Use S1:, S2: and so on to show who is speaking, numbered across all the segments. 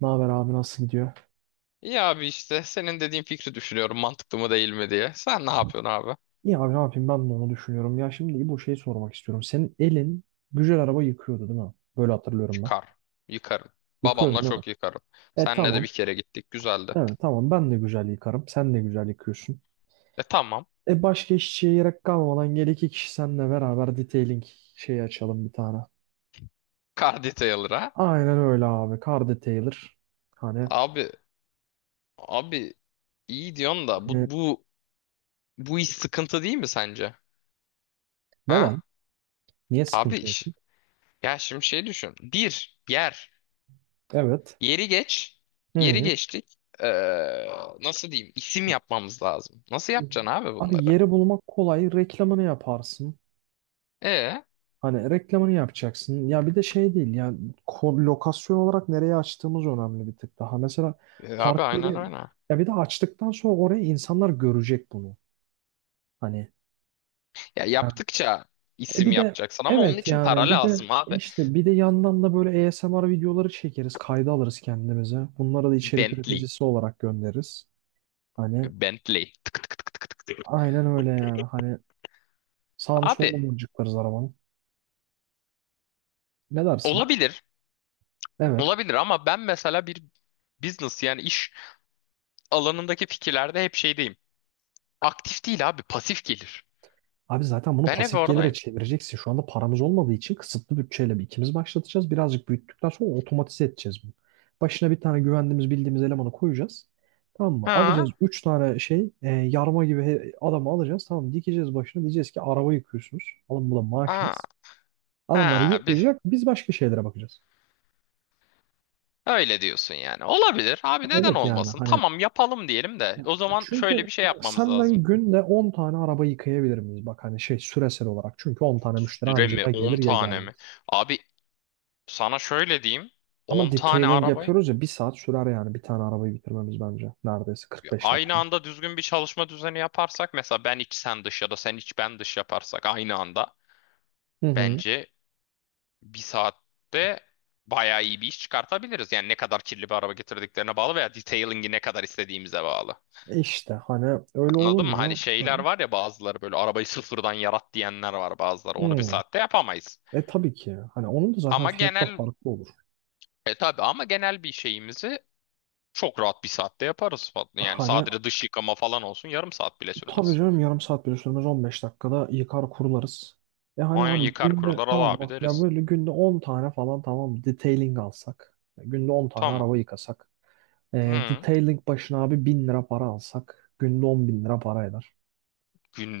S1: Ne haber abi, nasıl gidiyor?
S2: İyi abi işte senin dediğin fikri düşünüyorum mantıklı mı değil mi diye. Sen ne yapıyorsun abi?
S1: İyi abi, ne yapayım, ben de onu düşünüyorum. Ya şimdi bu şeyi sormak istiyorum. Senin elin güzel araba yıkıyordu değil mi? Böyle hatırlıyorum ben.
S2: Çıkar. Yıkarım.
S1: Yıkıyordun
S2: Babamla
S1: değil mi?
S2: çok yıkarım.
S1: E
S2: Senle de
S1: tamam.
S2: bir kere gittik. Güzeldi.
S1: Evet, tamam, ben de güzel yıkarım. Sen de güzel yıkıyorsun.
S2: E tamam.
S1: E başka işçiye gerek kalmadan gel iki kişi seninle beraber detailing şeyi açalım bir tane.
S2: Car Detailer'a.
S1: Aynen öyle abi. Car detailer. Hani,
S2: Abi abi iyi diyorsun da
S1: e,
S2: bu iş sıkıntı değil mi sence? Ha?
S1: neden? Niye
S2: Abi
S1: sıkıntı olsun?
S2: iş. Ya şimdi şey düşün. Bir yer.
S1: Evet.
S2: Yeri geç. Yeri
S1: Hı.
S2: geçtik. Nasıl diyeyim? İsim yapmamız lazım. Nasıl yapacaksın abi
S1: Abi
S2: bunları?
S1: yeri bulmak kolay. Reklamını yaparsın.
S2: E,
S1: Hani reklamını yapacaksın. Ya bir de şey değil. Ya lokasyon olarak nereye açtığımız önemli, bir tık daha. Mesela
S2: e
S1: park
S2: abi aynen
S1: yeri,
S2: öyle.
S1: ya bir de açtıktan sonra oraya insanlar görecek bunu. Hani
S2: Ya
S1: yani,
S2: yaptıkça isim
S1: bir de
S2: yapacaksın ama onun
S1: evet
S2: için
S1: yani
S2: para
S1: bir de
S2: lazım abi.
S1: işte bir de yandan da böyle ASMR videoları çekeriz, kayda alırız kendimize. Bunları da içerik
S2: Bentley.
S1: üreticisi olarak göndeririz. Hani
S2: Bentley. Tık tık tık tık tık.
S1: aynen öyle yani. Hani sağını
S2: Abi
S1: solunu mıncıklarız arabanın. Ne dersin?
S2: olabilir.
S1: Evet.
S2: Olabilir ama ben mesela bir business yani iş alanındaki fikirlerde hep şeydeyim. Aktif değil abi pasif gelir.
S1: Abi zaten bunu
S2: Ben hep
S1: pasif gelire
S2: oradayım.
S1: çevireceksin. Şu anda paramız olmadığı için kısıtlı bütçeyle bir ikimiz başlatacağız. Birazcık büyüttükten sonra otomatize edeceğiz bunu. Başına bir tane güvendiğimiz bildiğimiz elemanı koyacağız. Tamam mı? Alacağız
S2: Ha,
S1: 3 tane şey, yarma gibi adamı alacağız. Tamam, dikeceğiz başına, diyeceğiz ki araba yıkıyorsunuz. Alın, bu da
S2: ha,
S1: maaşınız. Adamları
S2: ha, bir,
S1: yıkayacak, biz başka şeylere bakacağız.
S2: öyle diyorsun yani. Olabilir abi neden
S1: Evet yani
S2: olmasın?
S1: hani,
S2: Tamam yapalım diyelim de o zaman
S1: çünkü
S2: şöyle bir şey
S1: bak,
S2: yapmamız
S1: senden
S2: lazım.
S1: günde 10 tane araba yıkayabilir miyiz? Bak hani şey, süresel olarak. Çünkü 10 tane müşteri
S2: Süre
S1: anca
S2: mi
S1: ya
S2: 10
S1: gelir ya
S2: tane
S1: gelmez.
S2: mi? Abi sana şöyle diyeyim.
S1: Ama
S2: On tane
S1: detailing
S2: arabayı
S1: yapıyoruz ya, bir saat sürer yani, bir tane arabayı bitirmemiz bence. Neredeyse 45
S2: Aynı
S1: dakika.
S2: anda düzgün bir çalışma düzeni yaparsak mesela ben iç sen dış ya da sen iç ben dış yaparsak aynı anda
S1: Hı hı.
S2: bence bir saatte bayağı iyi bir iş çıkartabiliriz. Yani ne kadar kirli bir araba getirdiklerine bağlı veya detailing'i ne kadar istediğimize bağlı.
S1: İşte hani öyle
S2: Anladın mı?
S1: olunca
S2: Hani
S1: hani,
S2: şeyler var ya bazıları böyle arabayı sıfırdan yarat diyenler var bazıları. Onu bir
S1: hı.
S2: saatte yapamayız.
S1: E tabii ki, hani onun da zaten
S2: Ama
S1: fiyatı da
S2: genel
S1: farklı olur.
S2: tabii ama genel bir şeyimizi çok rahat bir saatte yaparız. Yani
S1: Hani
S2: sadece dış yıkama falan olsun yarım saat bile
S1: tabii
S2: sürmez.
S1: canım, yarım saat bile sürmez, 15 dakikada yıkar kurularız. E hani
S2: Aynen
S1: abi
S2: yıkar
S1: günde,
S2: kurular al
S1: tamam
S2: abi
S1: bak, ya
S2: deriz.
S1: böyle günde 10 tane falan tamam detailing alsak. Günde 10 tane
S2: Tamam.
S1: araba yıkasak. E,
S2: Hı,
S1: detailing başına abi 1000 lira para alsak. Günde 10 bin lira para eder.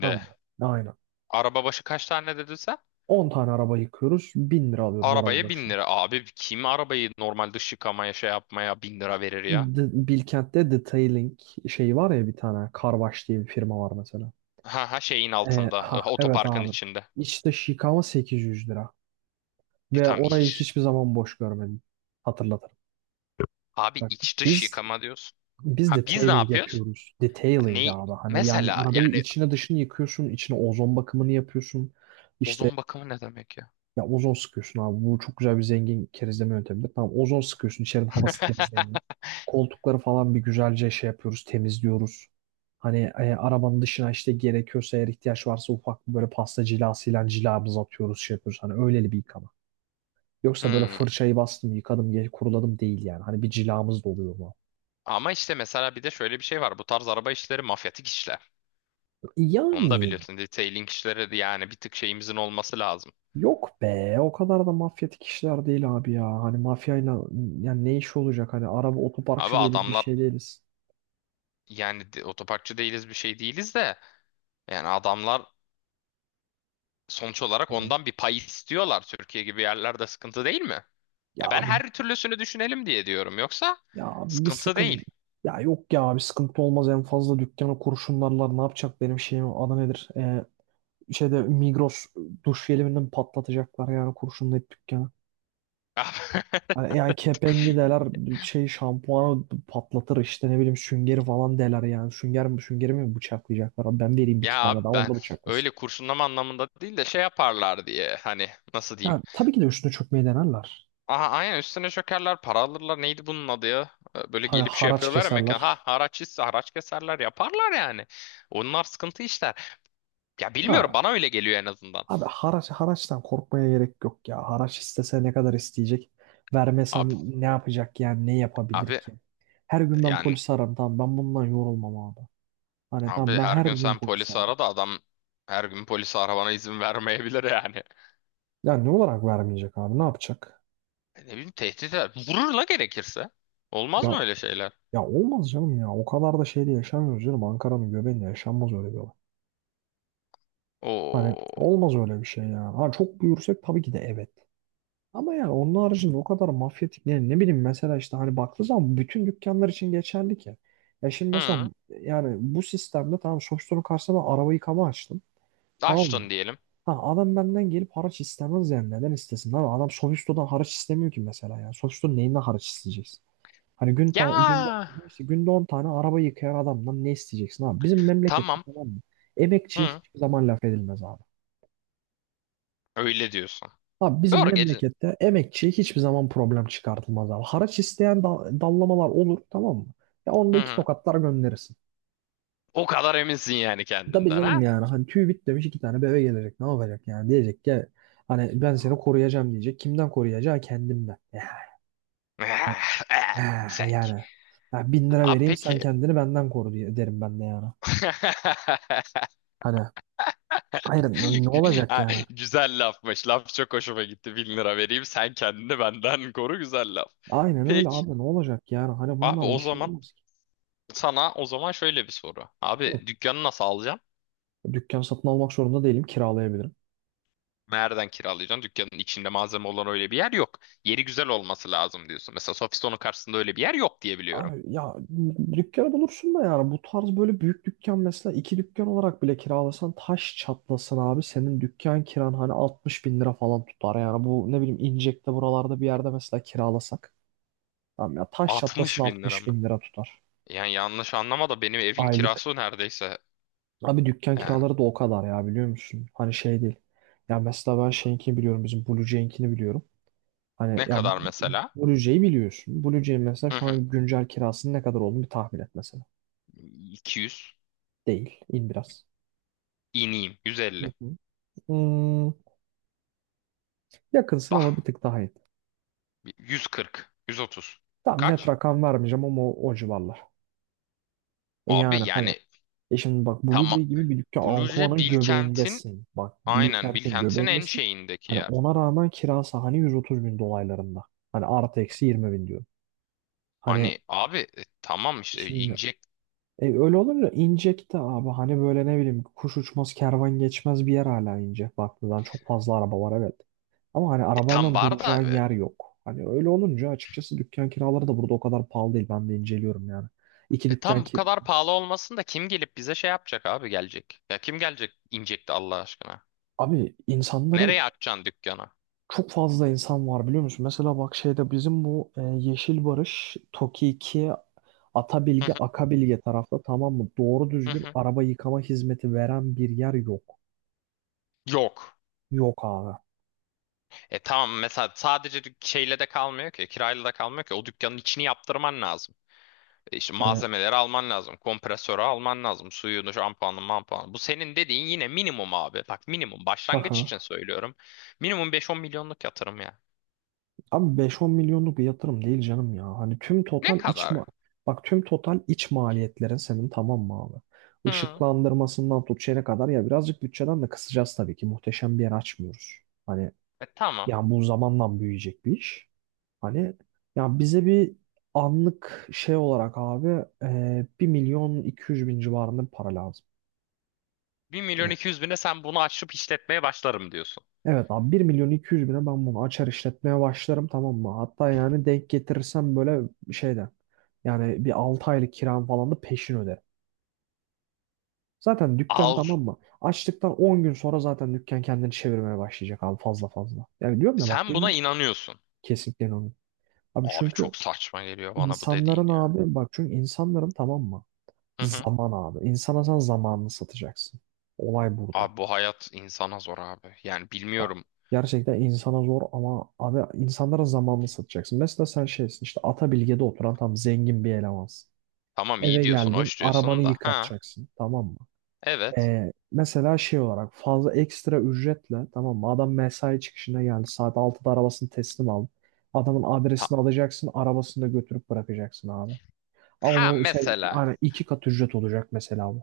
S1: Tamam mı? Aynen.
S2: Araba başı kaç tane dedin sen?
S1: 10 tane araba yıkıyoruz, 1000 lira alıyoruz araba
S2: Arabaya bin
S1: başına.
S2: lira. Abi kim arabayı normal dış yıkamaya şey yapmaya 1.000 lira verir ya?
S1: Bilkent'te detailing şeyi var ya, bir tane. Carwash diye bir firma var mesela.
S2: Ha ha şeyin altında.
S1: Ha evet
S2: Otoparkın
S1: abi.
S2: içinde.
S1: İşte yıkama 800 lira.
S2: E
S1: Ve
S2: tam
S1: orayı
S2: iç.
S1: hiçbir zaman boş görmedim. Hatırlatırım.
S2: Abi
S1: Bak,
S2: iç dış
S1: biz
S2: yıkama diyorsun.
S1: biz
S2: Ha biz ne
S1: detailing
S2: yapıyoruz?
S1: yapıyoruz.
S2: Ha,
S1: Detailing
S2: ne?
S1: abi. Hani yani
S2: Mesela
S1: arabayı
S2: yani
S1: içine dışını yıkıyorsun, içine ozon bakımını yapıyorsun. İşte,
S2: ozon bakımı ne demek ya?
S1: ya ozon sıkıyorsun abi. Bu çok güzel bir zengin kerizleme yöntemidir. Tamam, ozon sıkıyorsun, İçerinin havası temizleniyor. Koltukları falan bir güzelce şey yapıyoruz, temizliyoruz. Hani arabanın dışına işte, gerekiyorsa, eğer ihtiyaç varsa, ufak bir böyle pasta cilasıyla cilamızı atıyoruz, şey yapıyoruz. Hani öyleli bir yıkama. Yoksa böyle
S2: Hmm.
S1: fırçayı bastım yıkadım kuruladım değil yani. Hani bir cilamız da oluyor mu?
S2: Ama işte mesela bir de şöyle bir şey var. Bu tarz araba işleri mafyatik işler. Onu da
S1: Yani
S2: biliyorsun. Detailing işleri de yani bir tık şeyimizin olması lazım.
S1: yok be, o kadar da mafyatik işler değil abi ya. Hani mafyayla yani, ne iş olacak, hani araba
S2: Abi
S1: otoparkçı değiliz, bir
S2: adamlar
S1: şey değiliz.
S2: yani otoparkçı değiliz bir şey değiliz de yani adamlar sonuç olarak
S1: E,
S2: ondan bir pay istiyorlar. Türkiye gibi yerlerde sıkıntı değil mi?
S1: ya
S2: Ya ben
S1: abi
S2: her türlüsünü düşünelim diye diyorum. Yoksa
S1: Ya abi, bir
S2: sıkıntı
S1: sıkın.
S2: değil.
S1: Ya yok ya, bir sıkıntı olmaz, en fazla dükkanı kurşunlarlar, ne yapacak, benim şeyim adı nedir? Şeyde Migros duş jeliminden patlatacaklar yani, kurşunlayıp dükkanı. Hani yani kepengi deler, şey şampuanı patlatır, işte ne bileyim, süngeri falan deler yani. Sünger mi süngeri mi bıçaklayacaklar abi, ben vereyim bir iki
S2: Ya
S1: tane daha,
S2: abi
S1: onu
S2: ben
S1: da bıçaklasın.
S2: öyle kurşunlama anlamında değil de şey yaparlar diye hani nasıl diyeyim.
S1: Yani tabii ki de üstüne çökmeyi denerler.
S2: Aha aynen üstüne çökerler para alırlar neydi bunun adı ya. Böyle
S1: Hani
S2: gelip şey
S1: haraç
S2: yapıyorlar ya mekan
S1: keserler.
S2: haraç ise haraç keserler yaparlar yani. Onlar sıkıntı işler. Ya bilmiyorum
S1: Ya
S2: bana öyle geliyor en azından.
S1: abi, haraç, haraçtan korkmaya gerek yok ya. Haraç istese ne kadar isteyecek?
S2: Abi
S1: Vermesem ne yapacak yani? Ne yapabilir
S2: abi
S1: ki? Her gün ben
S2: yani
S1: polis ararım. Tamam, ben bundan yorulmam abi. Hani tamam,
S2: abi
S1: ben
S2: her
S1: her
S2: gün
S1: gün
S2: sen
S1: polis
S2: polisi
S1: ararım.
S2: ara da adam her gün polisi aramana izin vermeyebilir yani.
S1: Ya ne olarak vermeyecek abi? Ne yapacak?
S2: E ne bileyim tehdit eder. Vurur la gerekirse. Olmaz
S1: Ya,
S2: mı öyle şeyler?
S1: ya olmaz canım ya. O kadar da şeyde yaşamıyoruz canım. Ankara'nın göbeğinde yaşanmaz öyle bir olay. Hani
S2: Oo.
S1: olmaz öyle bir şey ya. Ha, çok büyürsek tabii ki de evet. Ama yani onun haricinde o kadar mafyatik, yani ne bileyim, mesela işte hani baktığı zaman bütün dükkanlar için geçerli ki. Ya şimdi mesela
S2: Hı.
S1: yani, bu sistemde tamam, Shopstone'un karşısına ben araba yıkama açtım. Tamam mı?
S2: Açtın diyelim.
S1: Ha, adam benden gelip haraç istemez yani, neden istesin abi? Adam Shopstone'dan haraç istemiyor ki mesela yani. Shopstone neyinden haraç isteyeceksin? Hani gün
S2: Ya
S1: günde işte, günde 10 tane araba yıkayan adamdan ne isteyeceksin abi? Bizim memlekette,
S2: tamam.
S1: tamam mı? Emekçiye
S2: Hı.
S1: hiçbir zaman laf edilmez abi.
S2: Öyle diyorsun.
S1: Abi bizim
S2: Doğru gece.
S1: memlekette emekçiye hiçbir zaman problem çıkartılmaz abi. Haraç isteyen dallamalar olur, tamam mı? Ya
S2: Hı
S1: onda iki
S2: hı.
S1: tokatlar gönderirsin.
S2: O kadar eminsin yani
S1: Tabii
S2: kendinden ha?
S1: canım yani hani, tüy bit demiş iki tane bebe gelecek, ne yapacak yani, diyecek ki hani ben seni koruyacağım diyecek. Kimden koruyacağı? Kendimden.
S2: Eh, eh, sen.
S1: Yani, ya bin lira
S2: Abi
S1: vereyim sen
S2: peki.
S1: kendini benden koru diye derim ben de yani. Hani hayır, ne olacak
S2: Ha,
S1: yani?
S2: güzel lafmış. Laf çok hoşuma gitti. 1.000 lira vereyim sen kendini benden koru güzel laf.
S1: Aynen öyle
S2: Peki
S1: abi, ne olacak yani, hani
S2: abi
S1: bundan
S2: o
S1: bir şey
S2: zaman
S1: olmaz ki.
S2: sana o zaman şöyle bir soru.
S1: Hı.
S2: Abi dükkanı nasıl alacaksın?
S1: Dükkan satın almak zorunda değilim, kiralayabilirim.
S2: Nereden kiralayacaksın? Dükkanın içinde malzeme olan öyle bir yer yok. Yeri güzel olması lazım diyorsun. Mesela Sofiston'un karşısında öyle bir yer yok diye biliyorum.
S1: Abi ya dükkanı bulursun da yani, bu tarz böyle büyük dükkan mesela iki dükkan olarak bile kiralasan taş çatlasın abi, senin dükkan kiran hani 60.000 lira falan tutar yani, bu ne bileyim İncek'te buralarda bir yerde mesela kiralasak, tamam ya, taş çatlasın
S2: 60.000 lira
S1: altmış
S2: mı?
S1: bin lira tutar
S2: Yani yanlış anlama da benim evin
S1: aylık.
S2: kirası neredeyse
S1: Abi dükkan
S2: yani
S1: kiraları da o kadar ya, biliyor musun? Hani şey değil. Ya mesela ben şeyinkini biliyorum, bizim Blue Jay'inkini biliyorum. Hani
S2: ne
S1: ya,
S2: kadar mesela?
S1: Blue Jay'i biliyorsun. Blue Jay'in mesela
S2: Hı
S1: şu
S2: hı.
S1: an güncel kirasının ne kadar olduğunu bir tahmin et mesela.
S2: 200.
S1: Değil. İn biraz.
S2: İneyim. 150.
S1: Hmm, yakınsın ama bir
S2: Bah.
S1: tık daha iyi.
S2: 140. 130.
S1: Tam net
S2: Kaç?
S1: rakam vermeyeceğim ama o civarlar.
S2: Abi
S1: Yani hani
S2: yani
S1: şimdi bak Blue
S2: tamam.
S1: Jay gibi bir dükkan
S2: Blue'ce
S1: Ankuva'nın
S2: Bilkent'in
S1: göbeğindesin. Bak
S2: aynen
S1: Bilkent'in
S2: Bilkent'in en
S1: göbeğindesin.
S2: şeyindeki
S1: Hani
S2: yer.
S1: ona rağmen kirası hani 130 bin dolaylarında. Hani artı eksi 20 bin diyorum. Hani
S2: Hani abi tamam işte
S1: şimdi,
S2: inecek.
S1: Öyle olunca inecekti abi. Hani böyle ne bileyim, kuş uçmaz kervan geçmez bir yer, hala ince. Baktığından çok fazla araba var evet. Ama hani
S2: E, tam
S1: arabayla
S2: var da
S1: duracağın yer yok. Hani öyle olunca açıkçası dükkan kiraları da burada o kadar pahalı değil. Ben de inceliyorum yani. İki dükkan
S2: tam bu
S1: ki
S2: kadar pahalı olmasın da kim gelip bize şey yapacak abi gelecek. Ya kim gelecek inecek Allah aşkına.
S1: abi insanların,
S2: Nereye açacaksın dükkanı?
S1: çok fazla insan var biliyor musun? Mesela bak şeyde bizim bu, Yeşil Barış, Toki 2,
S2: Hı
S1: Atabilge,
S2: hı,
S1: Akabilge tarafta, tamam mı? Doğru
S2: hı
S1: düzgün
S2: hı.
S1: araba yıkama hizmeti veren bir yer yok.
S2: Yok.
S1: Yok abi.
S2: E tamam mesela sadece şeyle de kalmıyor ki kirayla da kalmıyor ki o dükkanın içini yaptırman lazım. İşte
S1: Hani
S2: malzemeleri alman lazım. Kompresörü alman lazım. Suyunu, şampuanı, mampuanı. Bu senin dediğin yine minimum abi. Bak minimum. Başlangıç için söylüyorum. Minimum 5-10 milyonluk yatırım ya.
S1: abi, beş on milyonluk bir yatırım değil canım ya. Hani tüm
S2: Ne
S1: total iç
S2: kadar?
S1: ma bak, tüm total iç maliyetlerin senin, tamam mı abi?
S2: Hı.
S1: Işıklandırmasından tut şeye kadar ya, birazcık bütçeden de kısacağız tabii ki. Muhteşem bir yer açmıyoruz. Hani
S2: E tamam.
S1: yani bu zamanla büyüyecek bir iş. Hani ya, bize bir anlık şey olarak abi, 1 milyon iki yüz bin civarında bir para lazım.
S2: 1 milyon
S1: Hani
S2: 200 bine sen bunu açıp işletmeye başlarım diyorsun.
S1: evet abi, 1.200.000'e ben bunu açar işletmeye başlarım, tamam mı? Hatta yani denk getirirsem böyle şeyden yani, bir 6 aylık kiram falan da peşin öderim. Zaten dükkan,
S2: Al.
S1: tamam mı? Açtıktan 10 gün sonra zaten dükkan kendini çevirmeye başlayacak abi, fazla fazla. Yani diyorum ya bak
S2: Sen buna
S1: gün,
S2: inanıyorsun.
S1: kesinlikle inanıyorum. Abi
S2: Abi
S1: çünkü
S2: çok saçma geliyor bana bu dediğin
S1: insanların
S2: ya.
S1: abi bak, çünkü insanların, tamam mı?
S2: Hı hı.
S1: Zaman abi. İnsana sen zamanını satacaksın. Olay burada.
S2: Abi bu hayat insana zor abi. Yani bilmiyorum.
S1: Gerçekten insana zor ama abi insanlara zamanını satacaksın. Mesela sen şeysin işte, Atabilge'de oturan tam zengin bir elemansın.
S2: Tamam iyi
S1: Eve
S2: diyorsun,
S1: geldin,
S2: hoş
S1: arabanı
S2: diyorsun da. Ha,
S1: yıkatacaksın, tamam mı?
S2: evet.
S1: Mesela şey olarak fazla ekstra ücretle, tamam mı? Adam mesai çıkışına geldi, saat 6'da arabasını teslim aldı. Adamın
S2: Ha,
S1: adresini alacaksın, arabasını da götürüp bırakacaksın abi. Ama
S2: ha
S1: bu şey
S2: mesela.
S1: hani iki kat ücret olacak mesela bu.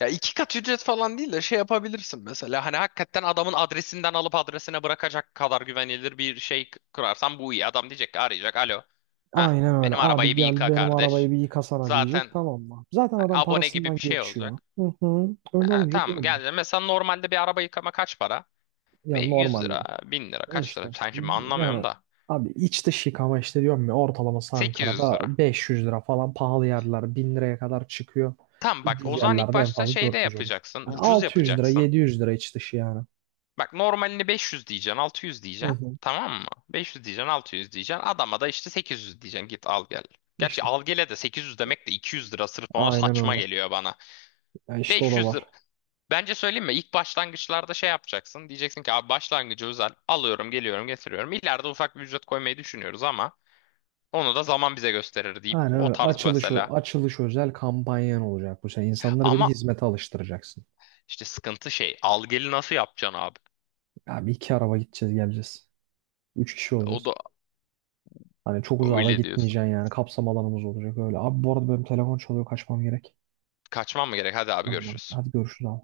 S2: Ya iki kat ücret falan değil de şey yapabilirsin mesela. Hani hakikaten adamın adresinden alıp adresine bırakacak kadar güvenilir bir şey kurarsan bu iyi. Adam diyecek ki arayacak. Alo. Ha
S1: Aynen öyle.
S2: benim
S1: Abi
S2: arabayı bir
S1: gel
S2: yıka
S1: benim arabayı
S2: kardeş.
S1: bir yıkasana diyecek,
S2: Zaten
S1: tamam mı? Zaten
S2: hani
S1: adam
S2: abone gibi
S1: parasından
S2: bir şey
S1: geçiyor.
S2: olacak.
S1: Hı hı. Öyle
S2: Ha,
S1: olunca diyor
S2: tamam
S1: mu?
S2: geldi. Mesela normalde bir araba yıkama kaç para?
S1: Ya
S2: 100
S1: normalde. Ya.
S2: lira, 1.000 lira kaç
S1: İşte
S2: lira? Sen şimdi anlamıyorum
S1: yani
S2: da.
S1: abi iç dış yıkama, işte diyorum ya, ortalaması
S2: sekiz yüz
S1: Ankara'da
S2: lira.
S1: 500 lira falan, pahalı yerler 1000 liraya kadar çıkıyor.
S2: Tamam bak
S1: Ucuz
S2: o zaman ilk
S1: yerlerde en
S2: başta
S1: fazla
S2: şeyde
S1: 400 olur.
S2: yapacaksın.
S1: Yani
S2: Ucuz
S1: 600 lira
S2: yapacaksın.
S1: 700 lira iç dışı yani.
S2: Bak normalini 500 diyeceksin, 600
S1: Hı
S2: diyeceksin.
S1: hı.
S2: Tamam mı? 500 diyeceksin, 600 diyeceksin. Adama da işte 800 diyeceksin. Git al gel. Gerçi
S1: İşte
S2: al gele de 800 demek de 200 lira sırf ona
S1: aynen
S2: saçma
S1: öyle.
S2: geliyor bana.
S1: Ya işte o da
S2: 500
S1: var.
S2: lira. Bence söyleyeyim mi? İlk başlangıçlarda şey yapacaksın. Diyeceksin ki abi başlangıcı özel. Alıyorum, geliyorum, getiriyorum. İleride ufak bir ücret koymayı düşünüyoruz ama onu da zaman bize gösterir deyip
S1: Aynen
S2: o
S1: öyle.
S2: tarz
S1: Açılış,
S2: mesela.
S1: açılış özel kampanyan olacak bu sene. İnsanları bir de
S2: Ama
S1: hizmete alıştıracaksın.
S2: işte sıkıntı şey. Al geli nasıl yapacaksın abi?
S1: Ya bir iki araba gideceğiz geleceğiz. Üç kişi
S2: O da
S1: olacağız. Hani çok uzağa da
S2: öyle diyorsun.
S1: gitmeyeceksin yani. Kapsam alanımız olacak öyle. Abi bu arada benim telefon çalıyor, kaçmam gerek.
S2: Kaçmam mı gerek? Hadi abi
S1: Aynen.
S2: görüşürüz.
S1: Hadi görüşürüz abi.